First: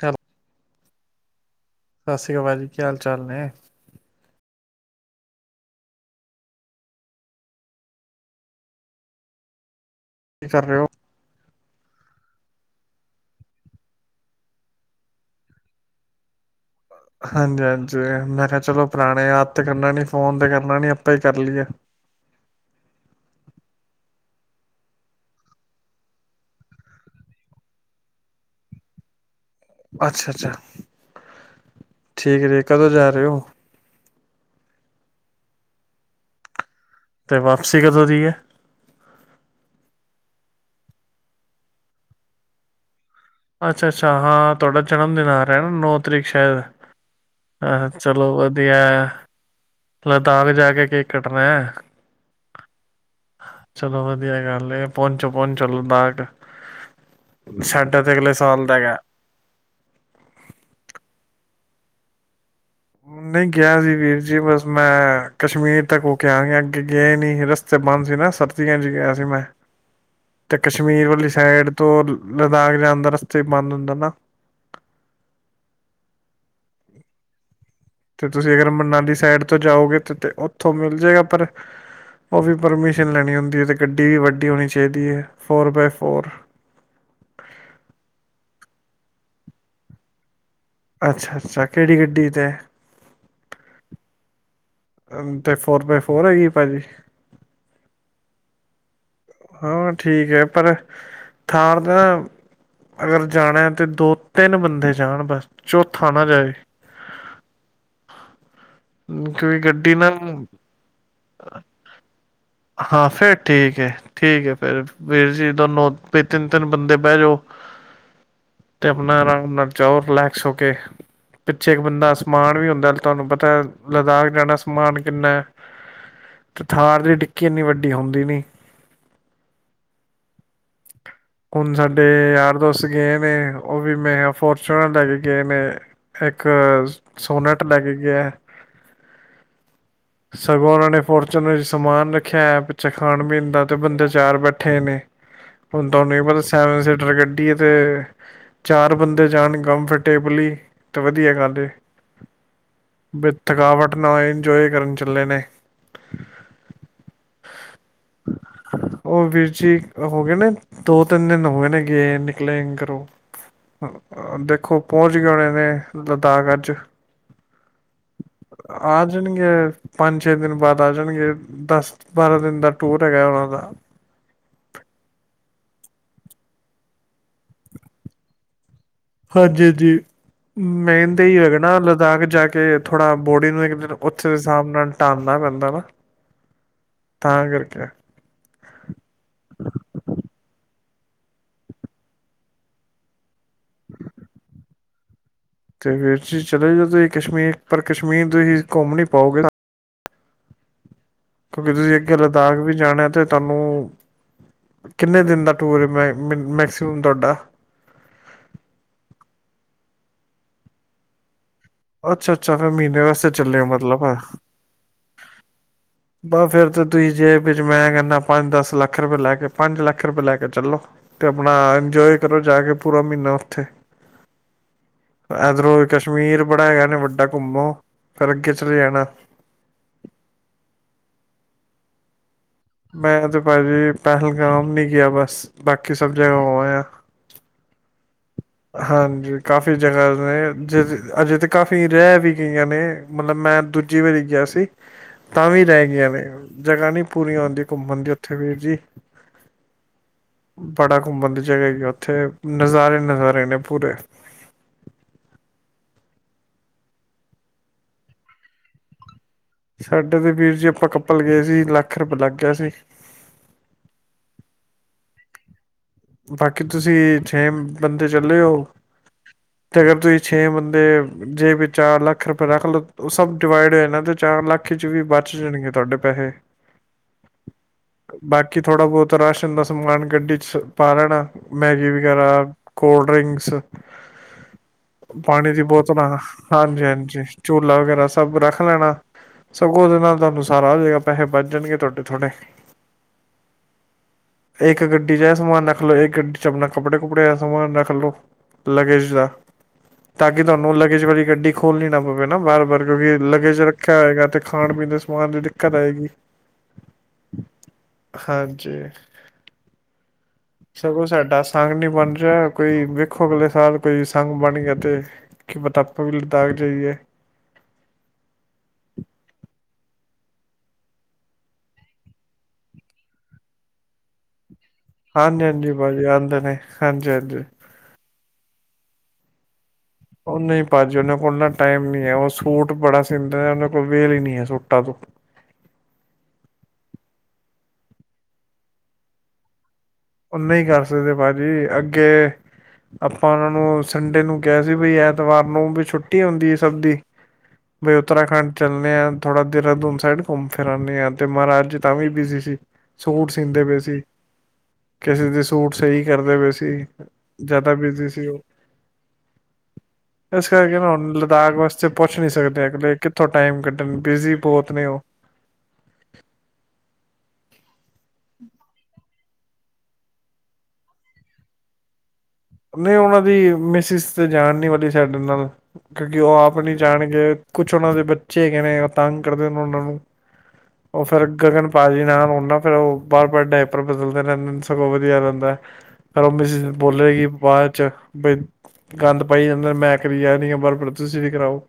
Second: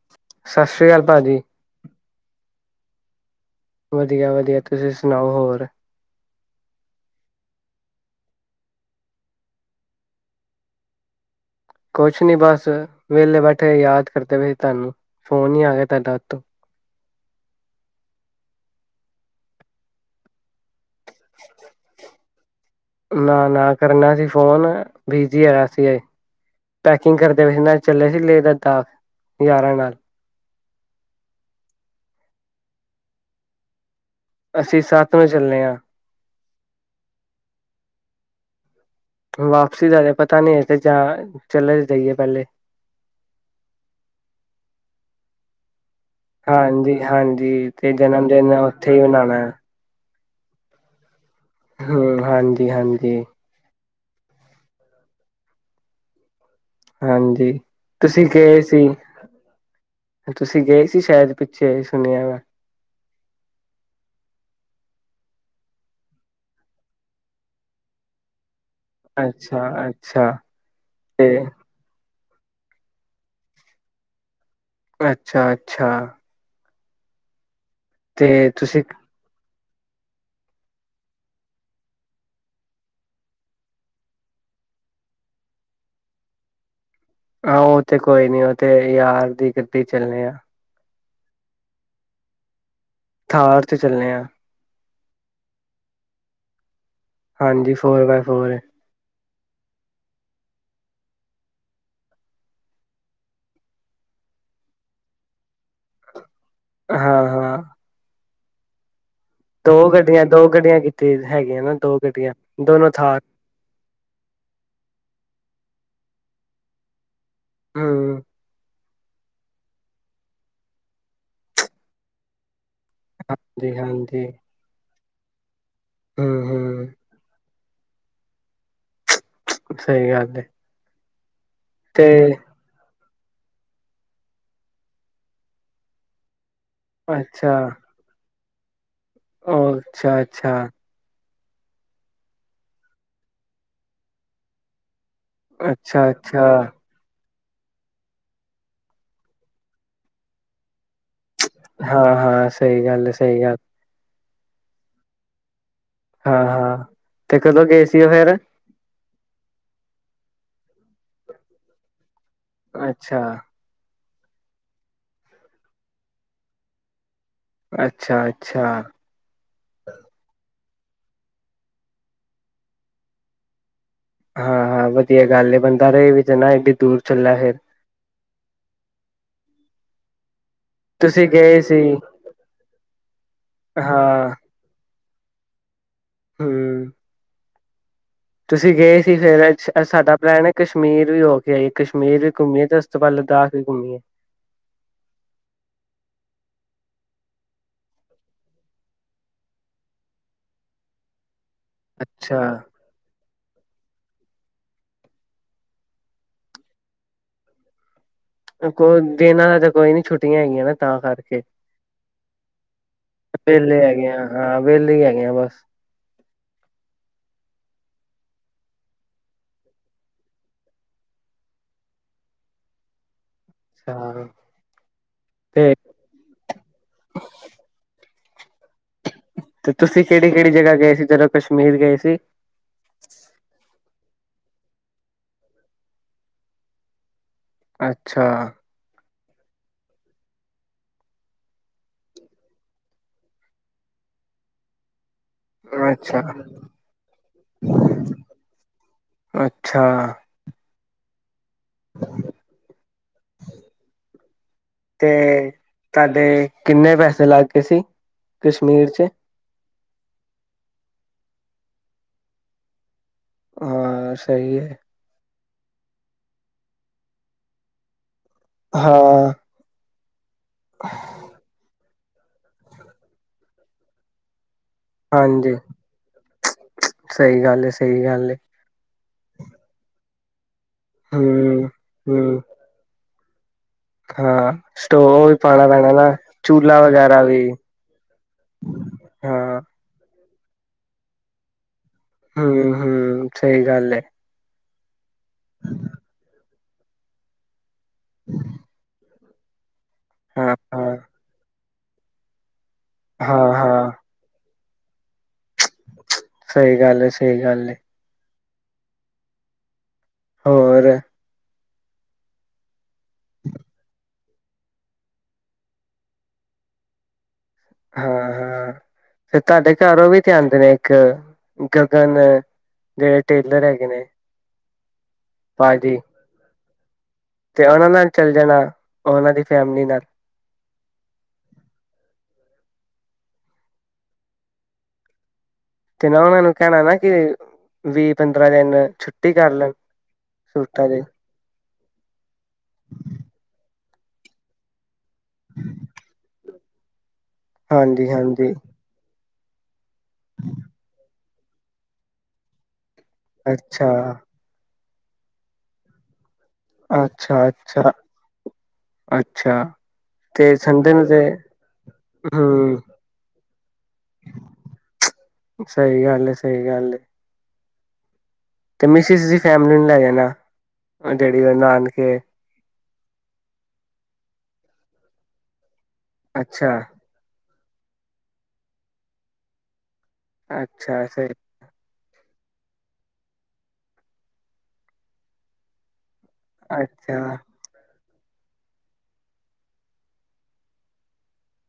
ਚਲ ਸਤਿ ਸ੍ਰੀ ਆਕਾਲ ਭਾਅ ਜੀ ਸਤਿ ਸ੍ਰੀ ਅਕਾਲ ਜੀ ਕੀ ਹਾਲ ਚਾਲ ਨੇ ਵਧੀਆ ਵਧੀਆ ਤੁਸੀਂ ਸੁਣਾਓ ਹੋਰ ਕੀ ਕਰ ਰਹੇ ਹੋ ਕੁਛ ਨੀ ਬਸ ਵਿਹਲੇ ਬੈਠੇ ਯਾਦ ਕਰਦੇ ਪਏ ਤੁਹਾਨੂੰ ਫ਼ੋਨ ਹੀ ਆ ਗਿਆ ਤੁਹਾਡਾ ਉਤੋਂ ਹਾਂਜੀ ਹਾਂਜੀ ਮੈਂ ਕਿਹਾ ਚਲੋ ਪੁਰਾਣੇ ਯਾਦ ਤੇ ਕਰਨਾ ਨੀ ਫੋਨ ਤੇ ਕਰਨਾ ਨੀ ਆਪਾਂ ਹੀ ਕਰ ਲਈਏ ਨਾ ਨਾ ਕਰਨਾ ਸੀ ਫੋਨ ਬਿਜੀ ਆਇਆ ਸੀ ਪੈਕਿੰਗ ਕਰਦੇ ਨਾ ਚੱਲੇ ਸੀ ਲੇਹ ਲਦਾਖ ਯਾਰਾਂ ਨਾਲ ਅੱਛਾ ਅੱਛਾ ਠੀਕ ਹੈ ਕਦੋਂ ਜਾ ਰਹੇ ਅਸੀਂ ਸੱਤ ਨੂੰ ਚੱਲੇ ਹਾਂ ਅਤੇ ਵਾਪਸੀ ਕਦੋਂ ਦੀ ਹੈ ਵਾਪਸੀ ਦਾ ਅਜੇ ਪਤਾ ਨੀ ਹੈ ਤੇ ਜਾਂ ਚਲੇ ਜਾਈਏ ਪਹਿਲੇ ਅੱਛਾ ਅੱਛਾ ਹਾਂ ਤੁਹਾਡਾ ਜਨਮ ਦਿਨ ਆ ਰਿਹਾ ਨਾ ਨੌ ਤਰੀਕ ਸ਼ਾਇਦ ਹਾਂਜੀ ਹਾਂਜੀ ਅ ਤੇ ਚਲੋ ਜਨਮ ਦਿਨ ਵਧੀਆ ਉੱਥੇ ਹੈ। ਹੀ ਮਨਾਉਣਾ ਹੈ ਲਦਾਖ ਜਾ ਕੇ ਕੇ ਹਮ ਹਾਂਜੀ ਹਾਂਜੀ। ਚਲੋ ਵਧੀਆ ਗੱਲ ਪਹੁੰਚੋ ਪਹੁੰਚੋ ਲੱਦਾਖ ਹਾਂਜੀ। ਤੁਸੀਂ ਗਏ ਸਾਲ ਦਾ ਸੀ ਹੈਗਾ ਤੁਸੀਂ ਗਏ ਸੀ ਸ਼ਾਇਦ ਪਿੱਛੇ ਸੁਣਿਆ ਵੈਂ। ਨਹੀਂ ਗਿਆ ਸੀ ਵੀਰ ਜੀ ਬਸ ਮੈਂ ਕਸ਼ਮੀਰ ਤੱਕ ਹੋ ਕੇ ਆ ਅੱਗੇ ਗਏ ਨਹੀਂ ਸੀ ਰਸਤੇ ਬੰਦ ਸੀ ਨਾ ਸਰ ਹਾਂਜੀ ਗਿਆ ਸੀ ਮੈਂ ਅੱਛਾ ਅੱਛਾ ਤੇ ਕਸ਼ਮੀਰ ਤੇ ਵਾਲੀ ਸਾਈਡ ਤੋਂ ਲਦਾਖ ਜਾਂਦਾ ਰਸਤੇ ਬੰਦ ਹੁੰਦਾ ਨਾ। ਅੱਛਾ ਅੱਛਾ। ਤੇ ਤੁਸੀਂ ਅਗਰ ਮੰਨਾਲੀ ਸਾਈਡ ਉਥੋਂ ਜਾਓਗੇ ਉੱਥੋਂ ਮਿਲ ਜਾਏਗਾ ਪਰ ਉਹ ਵੀ ਪਰਮਿਸ਼ਨ ਲੈਣੀ ਹੁੰਦੀ ਹੈ ਤੇ ਗੱਡੀ ਵੀ ਵੱਡੀ ਹੋਣੀ ਚਾਹੀਦੀ ਹੈ ਫੋਰ ਬਾਏ ਫੋਰ ਆਹੋ ਉਹ ਤੇ ਕੋਈ ਨੀ ਉਹ ਤੇ ਯਾਰ ਦੀ ਗੱਡੀ ਚੱਲੇ ਆ। ਅੱਛਾ ਅੱਛਾ ਕਿਹੜੀ ਗੱਡੀ ਤੇ? ਥਾਰ ਤੇ ਚੱਲੇ ਆਾਂ। ਤੇ ਫੋਰ ਬਾਏ ਫੋਰ ਹੈਗੀ ਭਾਜੀ। ਹਾਂਜੀ ਫੋਰ ਬਾਏ ਫੋਰ ਹਾਂ ਠੀਕ ਹੈ ਪਰ ਥਾਰ ਦਾ ਅਗਰ ਜਾਣਾ ਤੇ ਦੋ ਤਿੰਨ ਬੰਦੇ ਜਾਣ ਬਸ ਚੌਥਾ ਨਾ ਜਾਏ। ਹਾਂ ਹਾਂ। ਹਮ, ਕਿਉਂਕਿ ਦੋ ਗੱਡੀ ਨਾ ਗੱਡੀਆਂ ਦੋ ਗੱਡੀਆਂ ਕੀਤੀਆਂ। ਹੈਗੇ ਨਾ ਦੋ ਦੀਆਂ ਹਾਂ ਫੇਰ ਠੀਕ ਹੈ ਠੀਕ ਹੈ ਫਿਰ ਵੀਰ ਜੀ ਦੋਨੋ ਵੀ ਤਿੰਨ ਤਿੰਨ ਬੰਦੇ ਬਹਿ ਜਾਓ। ਹਾਂ। ਤੇ ਆਪਣਾ ਆਰਾਮ ਨਾਲ ਜਾਓ ਰਿਲੈਕਸ ਹੋ ਕੇ ਪਿੱਛੇ ਇੱਕ ਬੰਦਾ ਸਮਾਨ ਵੀ ਹੁੰਦਾ। ਤੁਹਾਨੂੰ ਪਤਾ ਜੀ ਹਾਂਜੀ ਲਦਾਖ ਜਾਣਾ ਸਮਾਨ ਕਿੰਨਾ? ਹਮ ਤੇ ਹਮ ਥਾਰ ਦੇ ਟਿੱ ਇਨੀ ਵੱਡੀ ਹੁੰਦੀ ਨੀ। ਸਹੀ ਗੱਲ ਏ ਹੁਣ ਸਾਡੇ ਯਾਰ ਦੋਸਤ ਗਏ ਨੇ ਉਹ ਵੀ ਮੈਂ ਫੋਚੂਨਰ ਲੈ ਕੇ ਗਏ ਨੇ ਇੱਕ ਇੱਕ ਅੱਛਾ ਸੋਨਟ ਲੈ ਕੇ ਗਿਆ। ਉਹ ਅੱਛਾ ਅੱਛਾ ਸਗੋਂ ਉਹਨਾਂ ਨੇ ਫੋਰ ਚਲੋ ਸਮਾਨ ਰੱਖਿਆ ਹੈ ਪਿੱਛੇ ਖਾਣ ਪੀਣ ਦਾ ਤੇ ਬੰਦੇ ਚਾਰ ਬੈਠੇ ਨੇ ਅੱਛਾ। ਅੱਛਾ ਦੋਸ ਸੈਵਨ ਸੀਟਰ ਗੱਡੀ [unintelligible] ਏ ਤੇ ਚਾਰ ਬੰਦੇ ਜਾਣ ਕੰਮਫਰਟੇਬਲੀ। ਤੇ ਵਧੀਆ ਗੱਲ ਏ ਹਾਂ ਹਾਂ ਸਹੀ ਗੱਲ ਹੈ ਬਸ ਸਹੀ ਗੱਲ ਥਕਾਵਟ ਨਾ ਹੋਏ। ਇੰਜੋਏ ਕਰਨ ਚਲੇ ਨੇ। ਹਾਂ-ਹਾਂ ਤੇ ਕਦੋਂ ਗਏ ਸੀ ਉਹ ਫੇਰ। ਹੋ ਗਏ ਨੇ। ਦੋ-ਤਿੰਨ ਦਿਨ ਹੋਏ ਨੇ ਗਏ ਨਿਕਲੇ ਘਰੋਂ। ਅੱਛਾ ਅ ਦੇਖੋ ਪਹੁੰਚ ਗਏ ਹੋਣੇ ਨੇ ਲਦਾਖ ਅੱਜ। ਅੱਛਾ ਅੱਛਾ ਆ ਜਾਣਗੇ ਪੰਜ-ਛੇ ਦਿਨ ਬਾਅਦ। ਆ ਜਾਣਗੇ ਦਸ-ਬਾਰਾਂ ਦਿਨ ਦਾ ਟੂਰ ਹੈਗਾ ਉਹਨਾਂ ਦਾ। ਹਾਂ-ਹਾਂ ਵਧੀਆ ਗੱਲ ਏ ਬੰਦਾ ਰਹੇ ਵੀ ਤੇ ਨਾ ਏਡੀ ਦੂਰ ਚੱਲਾ ਹੈ ਫਿਰ। ਹਾਂਜੀ ਜੀ। ਮੇਨ ਤਾਂ ਤੁਸੀਂ ਹੀ ਹੈਗਾ ਗਏ ਨਾ ਸੀ ਲਦਾਖ ਜਾ ਕੇ ਥੋੜ੍ਹਾ ਬੋਡੀ ਨੂੰ ਇਕ ਦਿਨ ਉੱਥੇ ਹਾਂ ਦੇ ਹਿਸਾਬ ਨਾਲ। ਡਾਲਣਾ ਪੈਂਦਾ ਨਾ। [unintelligible] ਹਮ [unintelligible] ਤੁਸੀਂ ਗਏ ਸੀ ਫੇਰ ਅੱਜ-ਅੱਜ ਸਾਡਾ ਪਲੈਨ ਐ। ਕਸ਼ਮੀਰ ਵੀ ਹੋ ਕੇ ਆਈ ਕਸ਼ਮੀਰ ਵੀ ਘੁੰਮੀਏ ਤਾਂ ਉਸ ਤੋਂ ਬਾਦ ਲਦਾਖ। ਵੀ ਘੁੰਮੀ ਹੈ। ਤੇ ਫੇਰ ਤੁਸੀਂ ਚਲੇ ਜਾਓ ਤੁਸੀਂ ਕਸ਼ਮੀਰ ਪਰ ਕਸ਼ਮੀਰ ਤੁਸੀਂ ਘੁੰਮ ਨੀ ਪਾਓਗੇ। ਕਿਉਂਕਿ ਤੁਸੀਂ ਅੱਗੇ ਅੱਛਾ ਲਦਾਖ ਵੀ ਜਾਣਾ ਅਤੇ ਤੁਹਾਨੂੰ ਕਿੰਨੇ ਦਿਨ ਦਾ ਟੂਰ ਹੈ ਮ ਮੈਕਸੀਮਮ ਤੁਹਾਡਾ। ਕੋ ਦਿਨਾਂ ਦਾ ਤਾਂ ਕੋਈ ਨੀ ਏ ਛੁੱਟੀਆਂ ਹੈਗੀਆਂ ਨਾ ਤਾਂ ਕਰਕੇ। ਅੱਛਾ-ਅੱਛਾ ਫੇਰ ਮਹੀਨੇ ਵਾਸਤੇ ਚੱਲੇ ਓ ਵਿਹਲੇ ਮਤਲਬ ਹੈਗੇ ਆ ਹਾਂ ਵਿਹਲੇ ਹੀ ਹੈਗੇ ਆ ਬਸ ਬਸ ਫੇਰ ਤੇ ਦੂਈ ਜੇ ਵਿੱਚ ਮੈਂ ਕਹਿੰਦਾ ਪੰਜ-ਦਸ ਲੱਖ ਰੁਪਏ ਲੈ ਕੇ ਪੰਜ ਲੱਖ ਰੁਪਏ ਲੈ ਕੇ ਚੱਲੋ। ਥੇ ਅੱਛਾ ਤੇ ਇਧਰੋਂ ਕਸ਼ਮੀਰ। ਬੜਾ ਹੈਗਾ ਨੇ ਵੱਡਾ ਘੁੰਮੋ ਫਿਰ ਅੱਗੇ ਚਲੇ ਜਾਣਾ। ਤੇ ਤੁਸੀਂ ਕਿਹੜੀ-ਕਿਹੜੀ ਜਗ੍ਹਾ ਗਏ ਸੀ ਜਦੋਂ। ਕਸ਼ਮੀਰ ਗਏ ਸੀ। ਮੈਂ ਤੇ ਭਾਜੀ ਪਹਿਲਗਾਮ ਨਹੀਂ ਗਿਆ ਬਸ ਬਾਕੀ ਸਭ ਜਗ੍ਹਾ ਹੋ ਆਇਆ। ਅੱਛ ਹਾਂਜੀ। ਕਾਫ਼ੀ ਜਗ੍ਹਾ ਰਹੇ ਜ ਅਜੇ ਤਾਂ ਕਾਫ਼ੀ ਰਹਿ ਵੀ ਗਈਆਂ ਨੇ ਮਤਲਬ ਮੈਂ ਦੂਜੀ ਵਾਰੀ ਗਿਆ ਸੀ। ਤਾਂ ਵੀ ਰਹਿ ਗਈਆਂ ਨੇ ਅੱਛਾ-ਅੱਛਾ-ਅੱਛਾ ਜਗ੍ਹਾ ਨੀ ਪੂਰੀ ਹੁੰਦੀ ਘੁੰਮਣ ਦੀ ਉੱਥੇ ਵੀਰ ਜੀ ਬੜਾ ਕੁ। [inaudible] ਜਗ੍ਹਾ ਉੱਥੇ ਨਜ਼ਾਰੇ ਨਜ਼ਾਰੇ ਨੇ ਪੂਰੇ ਤੇ ਤੁਹਾਡੇ ਕਿੰਨੇ ਪੈਸੇ ਲੱਗ ਗਏ ਸੀ ਕਸ਼ਮੀਰ ਚ? ਸਾਡੇ ਤੇ ਵੀਰ ਜੀ ਆਪਾਂ ਕੱਪਲ ਗਏ ਸੀ ਲੱਖ ਰੁਪਏ ਲੱਗ ਗਿਆ ਸੀ। ਹਾਂ ਸਹੀ ਹੈ। ਬਾਕੀ ਤੁਸੀਂ ਛੇ ਬੰਦੇ ਚੱਲੇ ਹੋ ਹਾਂ ਤੇ ਅਗਰ ਤੁਸੀਂ ਛੇ ਬੰਦੇ ਜੇ ਚਾਰ ਲੱਖ ਰੁਪਏ ਰੱਖ ਲ ਸਭ ਡਿਵਾਈਡ ਹੋ ਜਾਣਾ ਤੇ ਚਾਰ ਲੱਖ ੱਖੀ ਚ ਵੀ ਬਚ ਹਾਂਜੀ ਜਾਣਗੇ ਤੁਹਾਡੇ ਪੈਸੇ ਸਹੀ ਗੱਲ ਹੈ ਸਹੀ ਗੱਲ ਹੈ ਬਾਕੀ ਥੋੜਾ ਬਹੁਤ ਰਾਸ਼ਨ ਦਾ ਸਮਾਨ ਗੱਡੀ ਚ ਪਾ ਲਹਿਣਾ ਹਮ ਮੈਗੀ ਹਮ ਵਗੈਰਾ ਕੋਲ ਡਿ੍ੰਕਸ। ਹਾਂ ਸਟੋਵ ਵੀ ਪਾਣੀ ਦੀ ਪਾਉਣਾ ਪੈਣਾ ਬੋਤਲਾਂ ਨਾ ਚੂਲਾ ਹਾਂਜੀ ਵਗੈਰਾ ਹਾਂਜੀ ਵੀ ਝੂਲਾ ਵਗੈਰਾ ਸਭ ਰੱਖ ਲੈਣਾ ਹਾਂ ਸਗੋਂ ਉਹਦੇ ਨਾਲ ਤੁਹਾਨੂੰ ਸਾਰਾ ਜਗ੍ਹਾ ਪੈਸੇ ਬਚ ਜਾਣਗੇ ਤੁਹਾਡੇ ਥੋੜੇ ਹਮ ਹਮ ਸਹੀ ਗੱਲ ਐ। ਇੱਕ ਗੱਡੀ ਚ ਸਮਾਨ ਰਖਲੋ ਇਹ ਗੱਡੀ ਚ ਆਪਣਾ ਕੱਪੜੇ ਕੁੱਪੜੇ ਸਮਾਂਨ ਰੱਖ ਚਲੋ ਲਗੇਜ ਦਾ ਤਾਂ ਕਿ ਹਾਂ ਤੁਹਾਨੂੰ ਹਾਂ ਲਗੇਜ ਵਾਲੀ ਗੱਡੀ ਖੋਲਣੀ ਨਾ ਪਵੇ ਵਾਰ ਵਾਰ ਕਿਉਂਕਿ ਹਾਂ ਲਗੇਜ ਹਾਂ ਰੱਖਿਆ ਹੋਏਗਾ ਤੇ ਖਾਣ ਪੀਣ ਦੇ ਸਮਾਨ ਦੀ ਦਿੱਕਤ ਆਏਗੀ। ਸਹੀ ਗੱਲ ਏ ਸਹੀ ਗੱਲ ਏ ਹਾਂਜੀ। ਹੋਰ ਸਗੋਂ ਸਾਡਾ ਸ ਨਹੀਂ ਬਣ ਰਿਹਾ ਕੋਈ ਵਿ ਅਗਲੇ ਸਾਲ ਕਈ ਸੰੰਗ ਬਣ ਗਿਆ ਤੇ ਕੀ ਪਤਾ ਆਪਾਂ ਵੀ ਲਦਾਖ ਜਾਈਏ ਹਾਂ ਹਾਂ ਫੇ ਤੁਹਾਡੇ ਘਰ ਉਹ ਵੀ ਤੇ ਆਉਂਦੇ ਨੇ ਇੱਕ ਗਗਨ ਜਿਹੜੇ ਟੇਲਰ ਹੈਗੇ ਨੇ ਹਾਂਜੀ ਹਾਂਜੀ ਭਾਜੀ ਆਉਂਦੇ ਨੇ ਹਾਂਜੀ ਹਾਂਜੀ। ਤੇ ਉਹਨਾਂ ਨਾਲ ਚੱਲ ਜਾਣਾ ਉਹਨਾਂ ਦੀ ਫੈਮਿਲੀ ਨ ਉਹ ਨਹੀਂ ਭੱਜੀ ਉਹਨਾਂ ਕੋਲ ਨਾ ਟਾਈਮ ਨ ਹੈ ਉਹ ਸੂਟ ਟ ਬੜਾ ਸੀਂਦੇ ਨੇ ਉਹਦੇ ਕੋਲ ਵੇਲ ਹੀ ਨਹੀਂੀ ਹੈ ਸੂਟਾ ਤੋਂ ਤੇ ਨਾ ਉਹਨਾਂ ਨੂੰ ਕਹਿਣਾ ਨਾ ਕਿ ਵੀਹ ਪੰਦਰਾਂ ਦਿਨ ਛੁੱਟੀ ਕਰ ਲੈਣ ਉਹ ਨਹੀਂ ਕਰ ਸੁੱਤਾ ਜੀ ਸਕਦੇ ਭਾਜੀ ਅੱ ਅੱਗੇ ਆਪਾਂ ਉਹਨਾਂ ਨੂੰ ਸੰਡੇ ਨੂੰ ਕਿਹਾ ਸੀ ਬ ਯਾਰ ਭੁਦਵਾਰ ਨੂੰ ਵੀ ਛੁੱਟੀ ਹੁੰਦੀ ਸੀ ਸਬਦੀ ਬਈ ਹਾਂਜੀ ਹਾਂਜੀ ਉੱਤਰਾਖੰਡ ਚੱਲੇ ਆ ਥੜਾਦ [unintelligible] ਸਾਈਡ ਘੁੰਮ ਫਿਰੀ ਆ ਤੇ ਮਹਾਰਾਜ ਤਾਂ ਵੀ ਬਿਜੀੀ ਸੀ ਸੂਟ ਸੀੀਂਦੇ ਪਏ ਅੱਛਾ ਸੀ ਕਿਸੇ ਦੀ ਸੂਟ ਸਹੀ ਕਰਦੇ ਪਏ ਸੀ ਅੱਛਾ ਜ਼ਿਆਦਾ ਅੱਛਾ ਬਿਜੀੀ ਸੀ ਉਹ ਅੱਛਾ ਇਸ ਤੇ ਕਰਕੇ ਸੰਡੇ ਨੂੰ ਹੁਣ ਤੇ ਲਦਾਖ ਵਾਸਤੇ ਪੁੱਛ ਨੀ ਸਕਦੇ ਹੂੰ ਅਗਲੇ ਕਿੱਥੋਂ ਟਾਈਮ ਕੱਢਣ ਬਿਜੀੀ ਬਹੁਤ ਨੇ ਉਹ ਸਹੀ ਗੱਲ ਏ ਸਹੀ ਗੱਲ ਏ ਤੇ ਮਿਸਿਸ ਦੀ ਫੈਮਲੀ ਨੂੰ ਲੈ ਜਾਣਾ ਜਿਹੜੀ ਉਹ ਨਾਨ ਕੇ ਨਹੀਂ ਉਹਨਾਂ ਦੀ ਮਿਸਿਸ ਤੇ ਜਾਣ ਨੀ ਵਾਲੀ ਸਾਡੇ ਨਾਲ ਕਿਉਂਕਿ ਉਹ ਆਪ ਨਹੀਂੀ ਅੱਛਾ ਜਾਣਗੇ ਕੁਛ ਉਹਨਾਂ ਦੇ ਬੱਚੇ ਹੈਗੇ ਨੇ ਤੰਗ ਕਰਦੇ ਉਹਨਾਂ ਨੂੰ ਉਹ ਅੱਛਾ ਫੇਿਰ ਸਹੀ ਗਗਨਪਾਲ ਜੀ ਨਾਲ ਉਹ ਫੇਿਰ ਉਹ ਬਾਰ ਬਾਰ ਡਾਇਪਰ ਬਦਲਦੇ ਰਹਿੰਦੇ ਨੇ ਸਗੋਂ ਵਧੀਆ ਰਹਿੰਦਾ ਮਿਸੈਸ ਬੋਲੇ ਅੱਛਾ ਕਿ ਬ ਗੰਦ ਪਾਈ ਜਾਂਦਾ ਮੈਂ ਕਰੀ ਯ ਨ ਆ ਬ ਤੁਸੀਂ ਵੀ ਕਰਾਓ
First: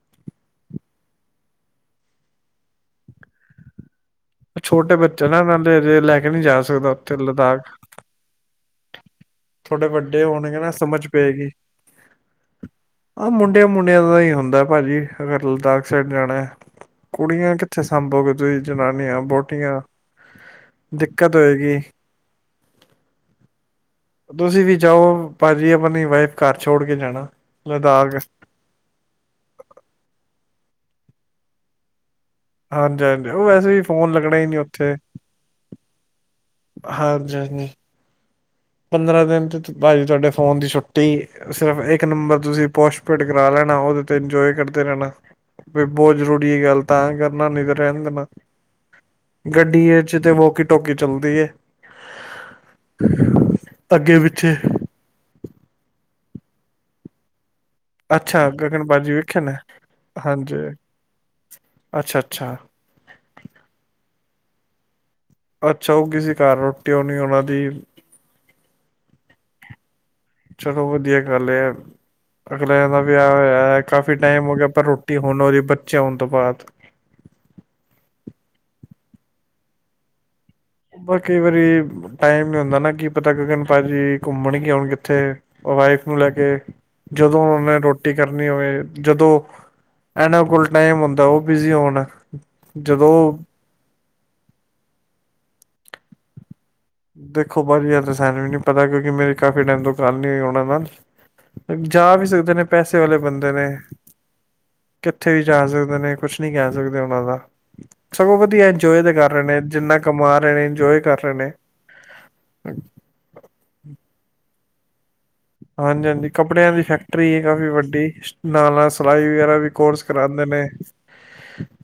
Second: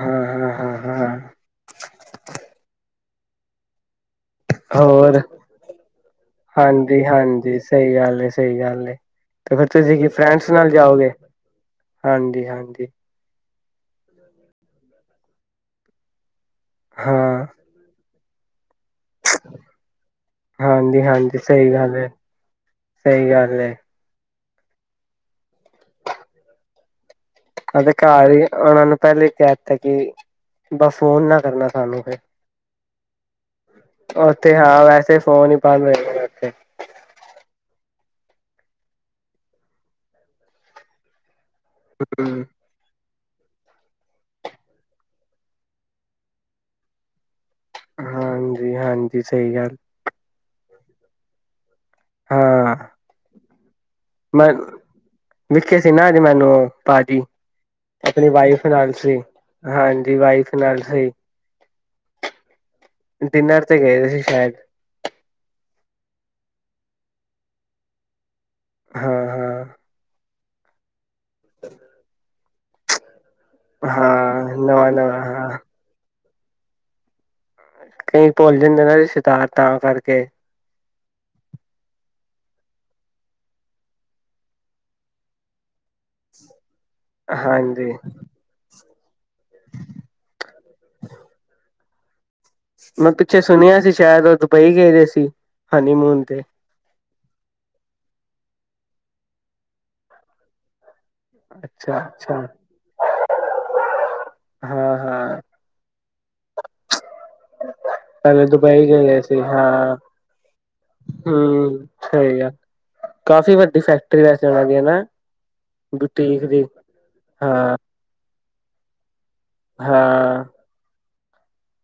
ਹਾਂ ਹਾਂ ਹਾਂ ਹਾਂ ਛੋਟੇ ਹੋਰ ਬੱਚੇ ਨਾ ਨਾਲੇ ਅਜੇ ਲੈ ਕੇ ਨਹੀਂ ਜਾ ਸਕਦਾ ਹਾਂਜੀ ਉੱਥੇ ਹਾਂਜੀ ਲਦਾਖ ਸਹੀ ਗੱਲ ਸਹੀ ਗੱਲ ਤੇ ਫਿਰ ਥੋੜੇ ਤੁਸੀਂ ਕੀ ਵੱਡੇ ਫਰੈਂਡਸ ਹੋਣਗੇ ਨਾਲ ਨਾ ਸਮਝ ਜਾਓਗੇ ਪਏਗੀ ਹਾਂਜੀ ਹਾਂਜੀ ਆਹ ਮੁੰਡਿਆਂ ਮੁੰਡਿਆਂ ਦਾ ਹੀ ਹੁੰਦਾ ਹੈ ਭਾਜੀ ਅਗਰ ਲਦਾਖ ਸਾਈਡ ਜਾਣਾ ਹਾਂ ਕੁੜੀਆਂ ਕਿੱਥੇ ਸਾਂਭੋਗੇ ਦ [inaudible] ਜਨਾਨੀਆਂ ਬਹੁਟੀਆਂ ਹਾਂਜੀ ਦਿੱਕਤ ਹਾਂਜੀ ਸਹੀ ਹੋਏਗੀ ਗੱਲ ਏ ਸਹੀ ਗੱਲ ਤੁਸੀਂ ਵੀ ਜਾਓ ਭਾਜੀ ਆਪਣੀ ਵਾਈਫ ਘਰ ਛੋੜ ਕੇ ਜਾਣਾ ਉਹਦੇ ਲਦਾਖ ਘਰ ਹੀ ਉਹਨਾਂ ਨੂੰ ਪਹਿਲੇ ਹੀ ਕਹਿ ਦਿੱਤਾ ਕਿ ਬੱਸ ਫੋਨ ਨਾ ਕਰਨਾ ਸਾਨੂੰ ਫ ਹਾਂਜੀ ਹਾਂਜੀ ਉਹ ਵੈਸੇ ਵੀ ਫੋਨ ਲੱਗਣਾ ਹੀ ਉੱਥੇ ਨਹੀਂ ਹਾਂ ਵੈਸੇ ਫੋਨ ਹੀ ਬੰਦ ਹੋ ਜਾਇਗਾ ੳੱਥੇ ਹਾਂਜੀ ਜੀ ਪੰਦਰਾਂ ਦਿਨ ਤੇ, ਭਾਜੀ ਤੁਹਾਡੇ ਫੋਨ ਦੀ ਛੁੱਟੀ। ਸਿਰਫ ਇੱਕ ਨੰਬਰ ਹਮ ਤੁਸੀਂ ਪੋਸ਼ਟ ਫਿਟਕਰਾ ਲੈਣਾ, ਉਹਦੇ ਤੇ ਇੰਜੋਏ ਕਰਦੇ ਰਹਿਣਾ ਵੀ ਬਹੁਤ ਜ਼ਰੂਰੀ ਆ ਯਾਰ ਨਾਨੀ ਕੇ ਰਹਿਣ ਦੇਣਾ, ਹਾਂਜੀ ਹਾਂਜੀ ਸਹੀ ਗੱਲ ਗੱਡੀਏ ਚ ਤੇ ਮੌਕ ਟੋਕੇ ਚੱਲਦੀ ਏ। ਹਾਂ [inaudible] ਮੈਂ, ਵੇਖੇ ਸੀ ਨਾ ਮੈਨੂੰ ਭਾਜੀ ਆਪਣੀ ਅੱਛਾ ਵਾਈਫ ਗਗਨ ਨਾਲ ਬਾਜੀ ਸੀ। ਵੇਖਿਆ ਨੇ ਹਾਂਜੀ ਵਾਈਫ ਹਾਂਜੀ ਨਾਲ ਸੀ ਅੱਛਾ ਅੱਛਾ ਡਿਨਰ ਤੇ ਗਏ ਸੀ ਸ਼ਾਇਦ। ਅੱਛਾ ਉਹ ਕਿਸੀ ਘਰ ਰੋਟੀ ਹੋਣੀ ਉਹਨਾਂ ਦੀ। ਹਾਂ ਹਾਂ ਚਲੋ ਵਧੀਆ ਗੱਲ ਏ ਐ- ਅਗਲਿਆਂ ਦਾ ਵੀ ਪਿਆ ਹੋਇਆ, ਕਾਫੀ ਟਾਈਮ ਹਾਂ ਹੋ ਗਿਆ ਪਰ ਨਵਾਂ ਰੋਟੀ ਨਵਾਂ ਹੁਣ ਹਾਂ ਉਹਦੀ ਬੱਚੇ ਹੋ ਤੋਂ ਬਾਅਦ ਕਈ ਭੁੱਲ ਜਾਂਦੇ ਨਾ, ਰਿਸ਼ਤੇਦਾਰ ਤਾਂ ਕਰਕੇ ਕਈ ਵਾਰੀ ਟਾਈਮ ਨੀ ਹੁੰਦਾ ਨਾ, ਕੀ ਪਤਾ ਕਿ ਭਾਜੀ ਘੁੰਮਣ ਕੀ ਆਉਣ ਕਿੱਥੇ ਵਾਈਫ ਨੂੰ ਲੈ ਕੇ ਜਦੋਂ ਮੈਂ ਨੇ ਹਾਂਜੀ ਰੋਟੀ ਕਰਨੀ ਹੋਵੇ ਜਦੋਂਂ ਇਹਨਾਂ ਕੋਲ ਟਾਈਮ ਹੁੰਦਾ, ਉਹ ਬਿਜੀ ਹੋਣ ਮੈਂ, ਜਦੋਂ ਪਿੱਛੇ ਸੁਣਿਆ ਸੀ। ਸ਼ਾਇਦ, ਉਹ ਦੁਬਈ ਗਏ ਹੋਇ ਸੀ, ਹਨੀ ਮੂਨ ਤੇ ਦੇਖੋ ਬਾਜੀ ਜ ਯਾਰ ਤਾਂ ਸਾਨੂੰ ਵੀ ਨੀ ਪਤਾ, ਕਿਉਂਕਿ ਮੇਰੀ ਕਾਫੀ ਟਾਈਮ ਤੋਂ ਗੱਲ ਨਹੀਂ ਹੋਈ ਉਹਨਾਂ ਨਾਲ ਅੱਛਾ ਜਾ ਵੀ ਅੱਛਾ ਸਕਦੇ ਨੇ, ਪੈਸੇ ਵਾਲੇ ਬੰਦੇ ਨੇ ਹਾਂ ਕਿੱਥੇ ਹਾਂ ਵੀ ਜਾ ਸਕਦੇ ਨੇ, ਕੁਛ ਨੀ ਕਹਿ ਸਕਦੇ ਉਹਨਾਂ ਦਾ, ਸਗੋਂ ਪਹਿਲੇ ਵਧੀਆ ਦੁਬਈ ਇੰਜੋਏ ਤੇ ਗਏ ਕਰ ਸੀ ਰਹੇ ਨੇ ਹਾਂ ਜਿੰਨਾ ਕਮਾ ਰਹੇ ਨੇ ਇੰਜੋਏ ਕਰ ਰਹੇ ਨੇ। ਹੂੰ ਸਹੀ ਆ, ਕਾਫ਼ੀ ਵੱਡੀ ਫੈਕਟਰੀ ਵੈ ਚਲਾ ਦੀਆਂ ਨਾ। ਹਾਂਜੀ ਹਾਂਜੀ, ਕੱਪੜਿਆਂ ਦੀ ਫੈਕਟਰੀ ਹੈ ਹਾਂ ਕਾਫ਼ੀ ਵੱਡੀ ਨਾਲ ਨਾਲ ਸਿਲਾਈ ਵਗਰਾ ਵੀ ਕੋਰਸ ਕਰਾਂਦੇ ਹਾਂ ਨੇ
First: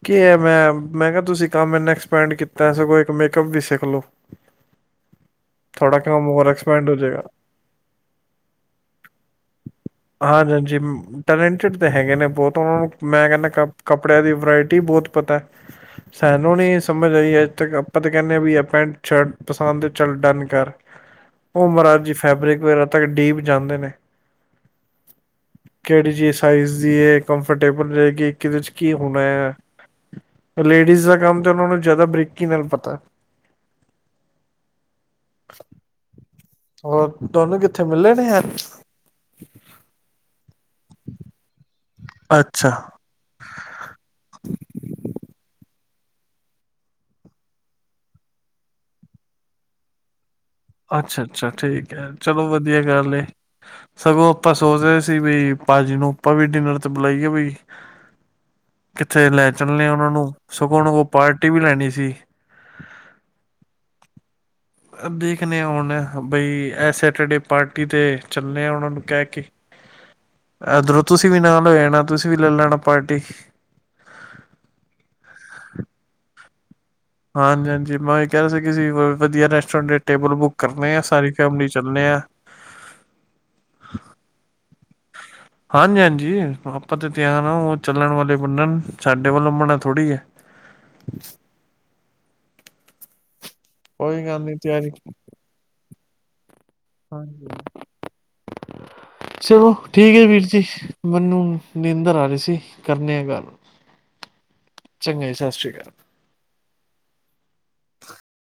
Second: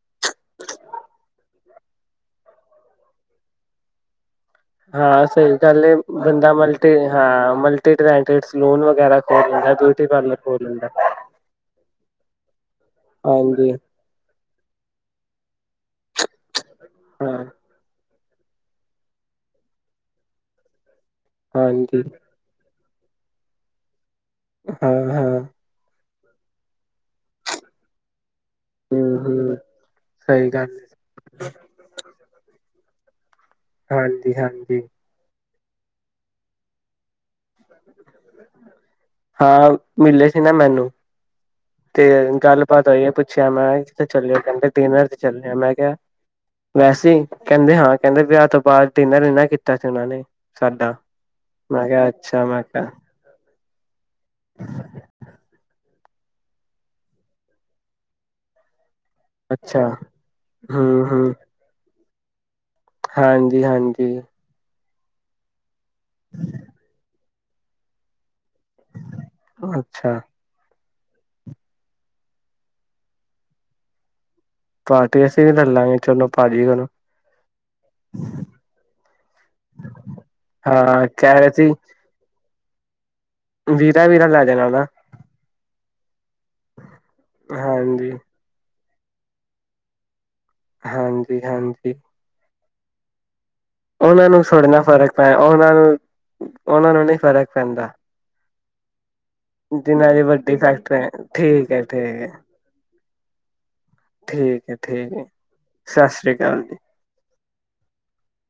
ਕਿਹਾ ਆ ਮੈਂ, ਮੈਂ ਕਿਹਾ ਤੁਸੀਂ ਤਾਂ ਮੈ ਐਕਸਪੈਂਡ ਕੀਤਾ, ਸਗੋਂ ਇੱਕ ਮੇਕਅਪ ਵੀ ਸਿੱਖ ਲੋ। ਹਾਂ ਸਹੀ ਗੱਲ ਹੈ ਹੋਰ ਬੰਦਾ ਮਲਟੀ ਐਕਸਪੈਂਡ ਹੋ ਜਾਏਗਾ ਹਾਂ ਮਲਟੀ ਟਲੈਤਸ ਲੋਨ ਵਗੈਰਾ ਕਰ ਦਿੰਦਾ ਹਾਂਜੀ ਹਾਂਜੀ ਟੈਲੈਂਟਡ ਤੇ ਹੈਗੇ ਨੇ। ਬਹੁਤ ਉਹਨਾਂ ਨੂੰ ਮੈਂ ਕਹਿੰਨਾ ਕ ਹਾਂਜੀ ਕੱਪੜਿਆਂ ਦੀ ਵਰਾਇਟੀ ਬਹੁਤ ਪਤਾ, ਸਾਨੂੰ ਨੀ ਸਮਝ ਹਾਂ ਆਈ ਅੱਜ ਤੱਕ ਆਪਾਂ ਤੇ ਕਹਿੰਦੇ ਵੀ ਆ ਪੈਂਟ ਸ਼ਰਟ ਪਸੰਦ ਚੱਲ ਡਨ ਕਰ ਉਹ ਮਾਰਾਜ ਹਾਂਜੀ ਜੀ ਫੈਬਰਿਕ ਵਗੈਰਾ ਤੱਕ ਡੀਪ ਜਾਂਦੇ ਨੇ। ਹਾਂ ਹਾਂ ਕਿਹੜੀ ਚੀਜ਼ ਸਾਈਜ਼ ਦੀ ਹੈ ਕੰਫਰਟੇਬਲ ਰਹੇਗੀ। ਕਿਦੇ ਚ ਕੀ ਹੂੰ ਹੋਣਾ ਆ ਹੂੰ ਸਹੀ ਗੱਲ ਏ। ਲੇਡੀਜ਼ ਦਾ ਕੰਮ ਤਾਂ ਉਹਨਾਂ ਨੂੰ ਜ਼ਿਆਦਾ ਬਰੀਕੀ ਨਾਲ ਪਤਾ ਹਾਂਜੀ-ਹਾਂਜੀ [unintelligible] ਹੋਰ? ਤੁਹਾਨੂੰ ਕਿੱਥੇ ਮਿਲੇ ਨੇ ਯਾਰ ਹਾਂ ਮਿਲੇ ਸੀ ਨਾ ਮੈਨੂੰ ਤੇ ਅੱਛਾ ਗੱਲਬਾਤ ਹੋਈ ਏ, ਪੁੱਛਿਆ ਮੈਂ ਕਿਥੇ ਚਲੇ ਓ? ਕਹਿੰਦੇ ਡਿਨਰ ਤੇ ਚੱਲਿਆ ਮੈਂ ਕਿਆ, ਵੈਸੇ ਕਹਿੰਦੇ ਹਾਂ ਕਹਿੰਦੇ ਵਿਆਹ ਤੋਂ ਬਾਦ ਡਿਨਰ ਨਈ ਨਾ ਕੀਤਾ ਸੀ ਉਹਨਾਂ ਨੇ ਸਾਡਾ ਅੱਛਾ-ਅੱਛਾ ਮੈਂ ਠੀਕ ਕਿਹਾ ਹੈ ਅੱਛਾ ਚਲੋ ਮੈਂ ਵਧੀਆ ਕਿਹਾ ਗੱਲ ਏ। ਸਗੋਂ ਆਪਾਂ ਸੋਚ ਰਹੇ ਸੀ ਵੀ ਭਾਜੀ ਨੂੰ ਆਪਾਂ ਵੀ ਡਿਨਰ ਤੇ ਬੁਲਾਈਏ ਵਈ ਕਿੱਥੇ ਲੈ ਅੱਛਾ ਚੱਲੇ ਆ ਉਹਨਾ ਨੂੰ ਸਗੋਂ ਉਹ ਕੋ ਹੂੰ ਹੂੰ ਪਾਰਟੀ ਵੀ ਲੈਣੀ ਸੀ। ਹਾਂਜੀ ਹਾਂਜੀ ਦੇਖਦੇ ਹੁਣ ਬਈ ਇਹ ਸੈਟਰਡੇ ਪਾਰਟੀ ਤੇ ਚੱਲੇ ਆ ਉਹਨਾਂ ਨੂੰ ਕਹਿ ਕੇ, ਅੱਛਾ ਇਧਰੋਂ ਤੁਸੀਂ ਵੀ ਨਾਲ ਹੋ ਜਾਣਾ ਤੁਸੀਂ ਵੀ ਲੈ ਲੈਣਾ ਪਾਰਟੀ ਪਾਰਟੀ ਅਸੀਂ ਬ ਲਲਾਗੇ ਚਲੋ। ਭਾਜੀ ਗੱਲੋ ਹਾਂਜੀ ਹਾਂਜੀ ਮੈਂ ਉਹੀ ਕਹਿ ਰਿਹਾ ਸੀ ਕਿਸੀ ਵਧੀਆ ਰੈਸਟੋਰੈਂਟ ਟੇਬਲ ਬੁੱਕ ਕਰਨੇ ਆ ਹਾਂ ਸਾਰੀ ਕਹਿ ਰਹੇ ਫੈਮਲੀ ਸੀ ਚਲਨੇ ਆ ਵੀਰਾ ਵੀਰਾ ਲੈ ਜਾਣਾ ਨਾ ਹਾਂਜੀ-ਹਾਂਜੀ ਜੀ ਆਪਾਂ ਤੇ ਤਿਆਰ ਆ ਉਹ ਹਾਂਜੀ ਚੱਲਣ ਵਾਲੇ ਬੰਨਣ ਸਾਡੇ ਵੱਲੋਂ ਮਨਾ ਥੋੜ੍ਹੀ ਹੈ। ਹਾਂਜੀ -ਹਾਂਜੀ ਕੋਈ ਉਹਨਾਂ ਗੱਲ ਨੂੰ ਨੀ ਸੋਡੇ ਨਾਲ ਤਿਆਰੀ ਫ਼ਰਕ ਐ ਉਹਨਾਂ ਨੂੰ ਉਹਨਾਂ ਨੂੰ ਨੀ ਹਾਂਜੀ ਫ਼ਰਕ ਪੈਂਦਾ। ਚਲੋ, ਜਿੰਨਾਂ ਠੀਕ ਦੀ ਹੈ ਵੀਰ ਵੱਡੀ ਜੀ ਫੈਕਟਰੀ ਮੈਨੂੰ ਠੀਕ ਹੈ ਨੀਂਦਰ ਆ ਠੀਕ ਰਹੀ ਹੈ ਸੀ ਕਰਨੇ ਆ ਗੱਲ ਠੀਕ ਹੈ ਠੀਕ ਹੈ ਚੰਗਾ ਜੀ ਸਤਿ ਸ਼੍ਰੀ ਅਕਾਲ ਸਤਿ ਸ੍ਰੀ ਅਕਾਲ ਜੀ।